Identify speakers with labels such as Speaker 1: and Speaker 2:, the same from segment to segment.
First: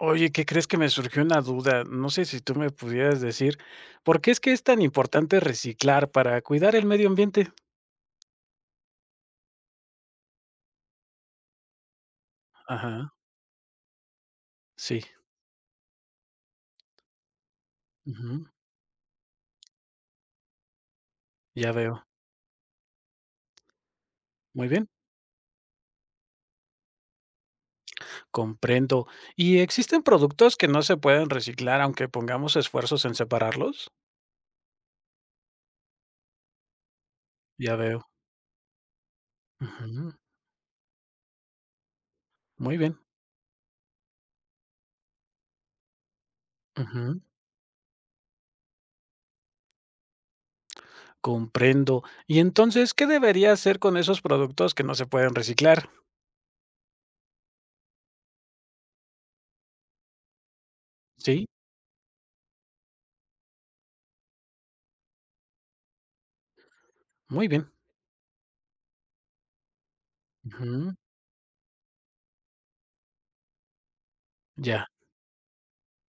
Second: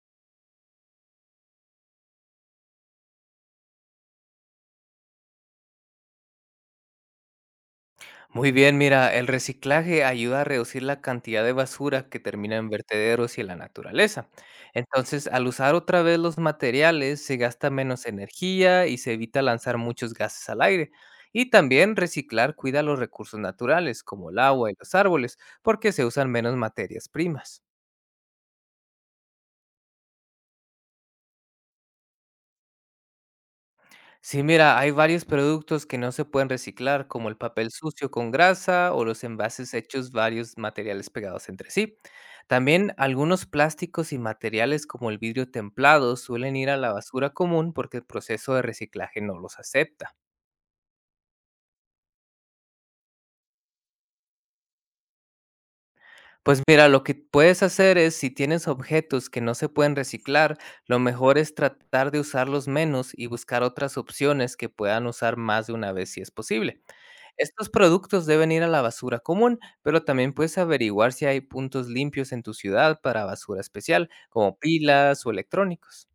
Speaker 1: Oye, ¿qué crees? Que me surgió una duda. No sé si tú me pudieras decir, ¿por qué es que es tan importante reciclar para cuidar el medio ambiente?
Speaker 2: Muy bien, mira, el reciclaje ayuda a reducir la cantidad de basura que termina en
Speaker 1: Ajá,
Speaker 2: vertederos y en la naturaleza.
Speaker 1: sí,
Speaker 2: Entonces, al usar otra vez los materiales, se gasta menos
Speaker 1: ujú,
Speaker 2: energía y se evita lanzar muchos gases al aire. Y
Speaker 1: ya
Speaker 2: también
Speaker 1: veo.
Speaker 2: reciclar cuida los recursos naturales, como el
Speaker 1: Muy
Speaker 2: agua y
Speaker 1: bien,
Speaker 2: los árboles, porque se usan menos materias primas.
Speaker 1: comprendo. ¿Y existen productos que no se pueden reciclar aunque pongamos esfuerzos en separarlos?
Speaker 2: Sí, mira, hay varios productos que no se pueden reciclar, como el papel
Speaker 1: Ya veo.
Speaker 2: sucio con grasa o los envases hechos
Speaker 1: Ujú,
Speaker 2: varios materiales pegados entre sí.
Speaker 1: muy
Speaker 2: También
Speaker 1: bien.
Speaker 2: algunos plásticos y materiales como el vidrio templado suelen ir a la
Speaker 1: Ujú,
Speaker 2: basura común porque el proceso de reciclaje no los acepta.
Speaker 1: comprendo. ¿Y entonces qué debería hacer con esos productos que no se pueden reciclar?
Speaker 2: Pues mira, lo que puedes hacer es, si tienes objetos que no se pueden reciclar, lo mejor
Speaker 1: Sí,
Speaker 2: es tratar de usarlos menos y buscar otras opciones que puedan usar más de una vez si es posible.
Speaker 1: muy
Speaker 2: Estos
Speaker 1: bien.
Speaker 2: productos deben ir a la basura común, pero también puedes
Speaker 1: Ujú,
Speaker 2: averiguar si hay puntos limpios en tu ciudad para basura especial, como
Speaker 1: ya.
Speaker 2: pilas o electrónicos.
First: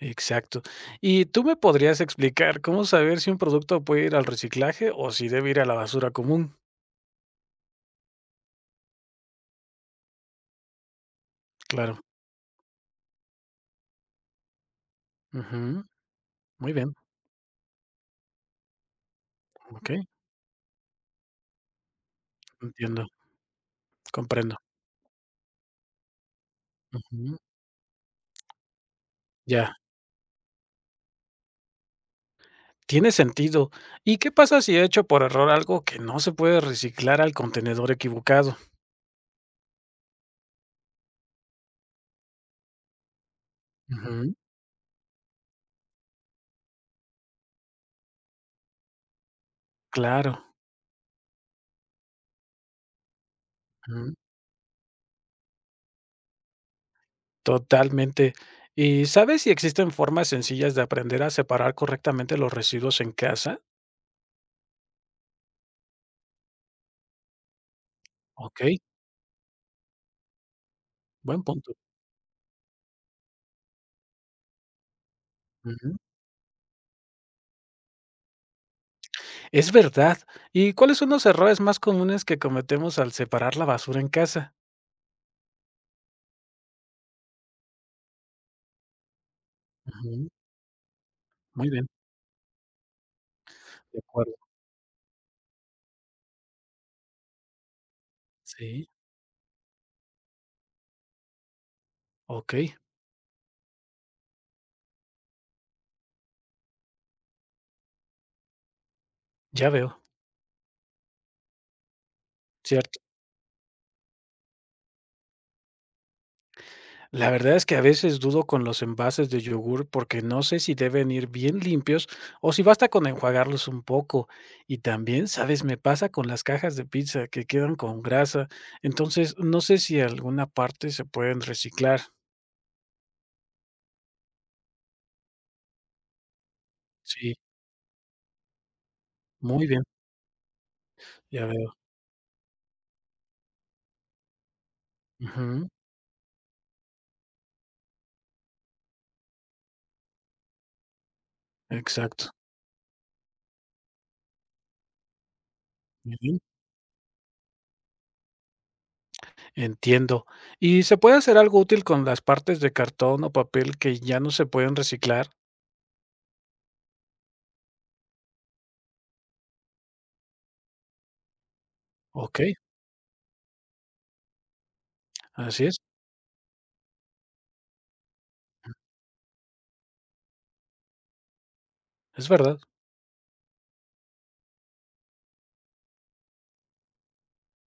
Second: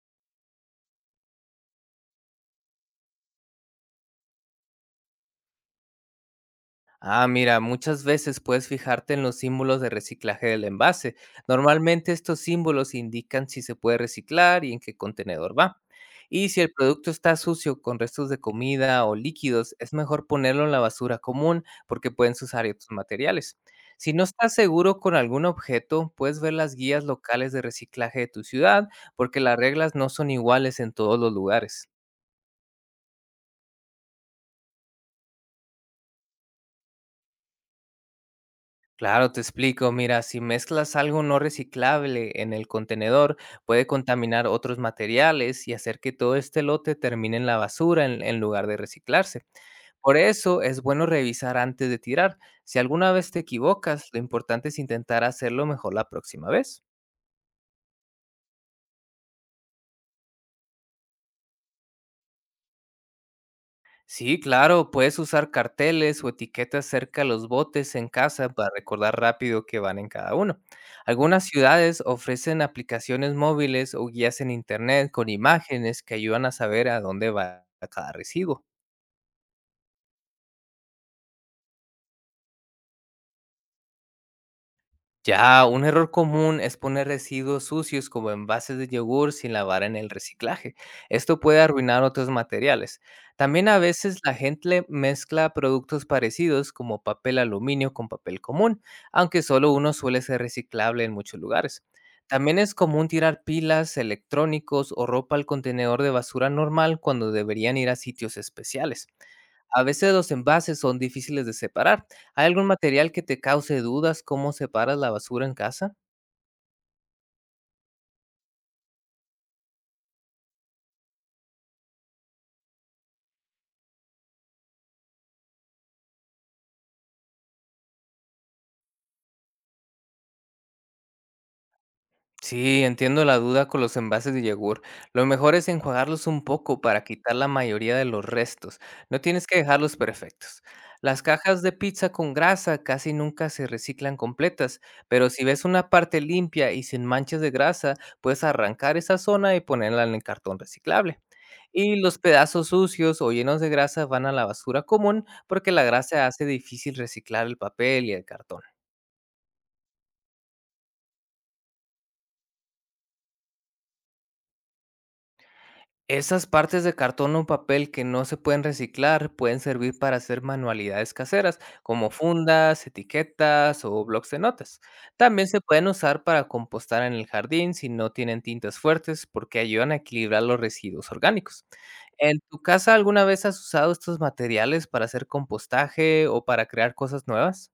Speaker 1: Exacto. ¿Y tú me podrías explicar cómo saber si un producto puede ir al reciclaje o si debe ir a la basura común?
Speaker 2: Ah, mira, muchas veces puedes fijarte en los símbolos de reciclaje del envase.
Speaker 1: Claro.
Speaker 2: Normalmente estos símbolos indican si se puede reciclar y en qué contenedor va.
Speaker 1: Ujú.
Speaker 2: Y si
Speaker 1: Muy
Speaker 2: el
Speaker 1: bien.
Speaker 2: producto está sucio con restos de comida o líquidos,
Speaker 1: Ok.
Speaker 2: es mejor ponerlo en la basura común porque pueden se usar otros
Speaker 1: Entiendo.
Speaker 2: materiales. Si no estás
Speaker 1: Comprendo.
Speaker 2: seguro con algún objeto, puedes ver las guías
Speaker 1: Ujú.
Speaker 2: locales de reciclaje de tu ciudad porque las
Speaker 1: Ya.
Speaker 2: reglas no son iguales en todos los lugares.
Speaker 1: Tiene sentido. ¿Y qué pasa si he hecho por error algo que no se puede reciclar al contenedor equivocado?
Speaker 2: Claro, te explico. Mira, si mezclas algo no reciclable en el contenedor, puede
Speaker 1: Ujú.
Speaker 2: contaminar otros materiales y hacer que todo este lote termine en la basura en lugar de reciclarse. Por
Speaker 1: Claro.
Speaker 2: eso es bueno revisar antes de tirar. Si alguna vez te equivocas,
Speaker 1: Ujú.
Speaker 2: lo importante es intentar hacerlo mejor la próxima vez.
Speaker 1: Totalmente. ¿Y sabes si existen formas sencillas de aprender a separar correctamente los residuos en casa?
Speaker 2: Sí, claro, puedes usar carteles o etiquetas cerca de los botes en casa
Speaker 1: Ok.
Speaker 2: para recordar rápido que van en cada uno.
Speaker 1: Buen
Speaker 2: Algunas
Speaker 1: punto.
Speaker 2: ciudades ofrecen aplicaciones móviles o guías en internet con imágenes que ayudan a saber a dónde va cada residuo.
Speaker 1: Es verdad. ¿Y cuáles son los errores más comunes que cometemos al separar la basura en casa?
Speaker 2: Ya, un error común es poner residuos sucios como envases de yogur sin lavar en el
Speaker 1: Ujú,
Speaker 2: reciclaje. Esto puede
Speaker 1: muy bien,
Speaker 2: arruinar otros materiales. También a
Speaker 1: de
Speaker 2: veces la
Speaker 1: acuerdo.
Speaker 2: gente mezcla productos parecidos como papel aluminio con papel común,
Speaker 1: Sí,
Speaker 2: aunque solo uno suele ser reciclable en muchos lugares. También
Speaker 1: okey,
Speaker 2: es común tirar pilas, electrónicos o ropa al contenedor de basura normal cuando deberían ir a sitios especiales.
Speaker 1: ya
Speaker 2: A
Speaker 1: veo,
Speaker 2: veces los envases son difíciles de separar. ¿Hay algún
Speaker 1: cierto.
Speaker 2: material que te cause dudas cómo separas la basura en casa?
Speaker 1: La verdad es que a veces dudo con los envases de yogur porque no sé si deben ir bien limpios o si basta con enjuagarlos un poco. Y también, ¿sabes? Me pasa con las cajas de pizza que quedan con grasa. Entonces, no sé si alguna parte se pueden reciclar.
Speaker 2: Sí, entiendo la duda con los envases de yogur. Lo mejor es enjuagarlos un poco para
Speaker 1: Sí,
Speaker 2: quitar la mayoría de los restos. No tienes que
Speaker 1: muy bien,
Speaker 2: dejarlos perfectos. Las
Speaker 1: ya
Speaker 2: cajas de
Speaker 1: veo.
Speaker 2: pizza con grasa casi nunca se reciclan completas, pero si ves
Speaker 1: Ujú,
Speaker 2: una parte limpia y sin manchas de grasa, puedes arrancar esa zona y ponerla en el cartón reciclable. Y los
Speaker 1: exacto.
Speaker 2: pedazos sucios o llenos de grasa van a la basura común porque la grasa
Speaker 1: Ujú.
Speaker 2: hace difícil reciclar el papel y el cartón.
Speaker 1: Entiendo. ¿Y se puede hacer algo útil con las partes de cartón o papel que ya no se pueden reciclar?
Speaker 2: Esas partes de cartón o papel que no se pueden reciclar pueden servir para hacer manualidades caseras, como
Speaker 1: Ok,
Speaker 2: fundas, etiquetas o blocs de notas. También se
Speaker 1: así
Speaker 2: pueden usar para compostar en el jardín si no tienen tintas fuertes porque ayudan a equilibrar los residuos orgánicos.
Speaker 1: es
Speaker 2: ¿En
Speaker 1: verdad.
Speaker 2: tu casa alguna vez has usado estos materiales para hacer compostaje o para crear cosas nuevas?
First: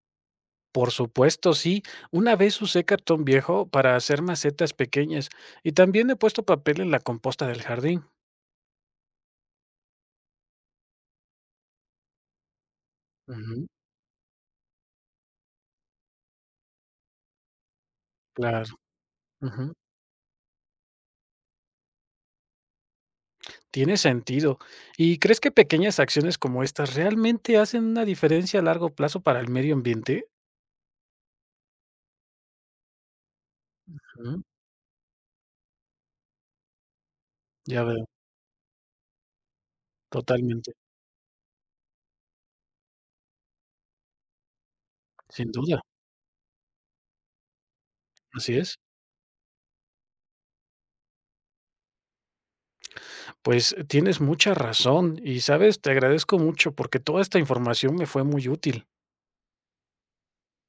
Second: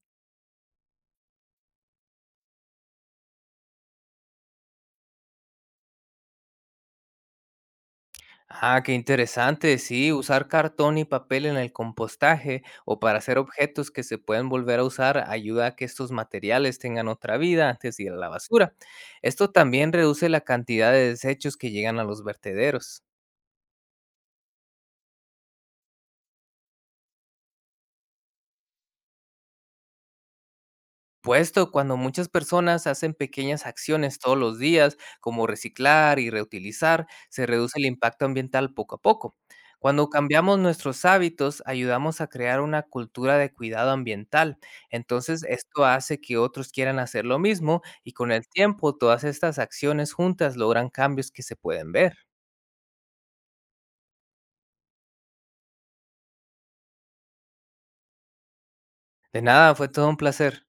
Speaker 1: Por supuesto, sí. Una vez usé cartón viejo para hacer macetas pequeñas y también he puesto papel en la composta del jardín.
Speaker 2: Ah, qué interesante. Sí, usar cartón y papel en el compostaje o para hacer
Speaker 1: Ujú,
Speaker 2: objetos que se pueden volver a usar ayuda a que estos materiales tengan otra vida antes de ir a la
Speaker 1: claro,
Speaker 2: basura. Esto
Speaker 1: ujú,
Speaker 2: también reduce la cantidad de desechos que llegan a los vertederos.
Speaker 1: tiene sentido. ¿Y crees que pequeñas acciones como estas realmente hacen una diferencia a largo plazo para el medio ambiente?
Speaker 2: Puesto, cuando muchas personas hacen pequeñas acciones todos
Speaker 1: Ujú,
Speaker 2: los días, como reciclar y reutilizar, se reduce
Speaker 1: ya
Speaker 2: el
Speaker 1: veo,
Speaker 2: impacto ambiental poco a poco. Cuando cambiamos
Speaker 1: totalmente,
Speaker 2: nuestros hábitos, ayudamos a crear una cultura de cuidado ambiental. Entonces,
Speaker 1: sin duda,
Speaker 2: esto hace que otros quieran hacer lo mismo y con el
Speaker 1: así es.
Speaker 2: tiempo todas estas acciones juntas logran cambios que se pueden ver.
Speaker 1: Pues tienes mucha razón y, ¿sabes? Te agradezco mucho porque toda esta información me fue muy útil.
Speaker 2: De nada, fue todo un placer.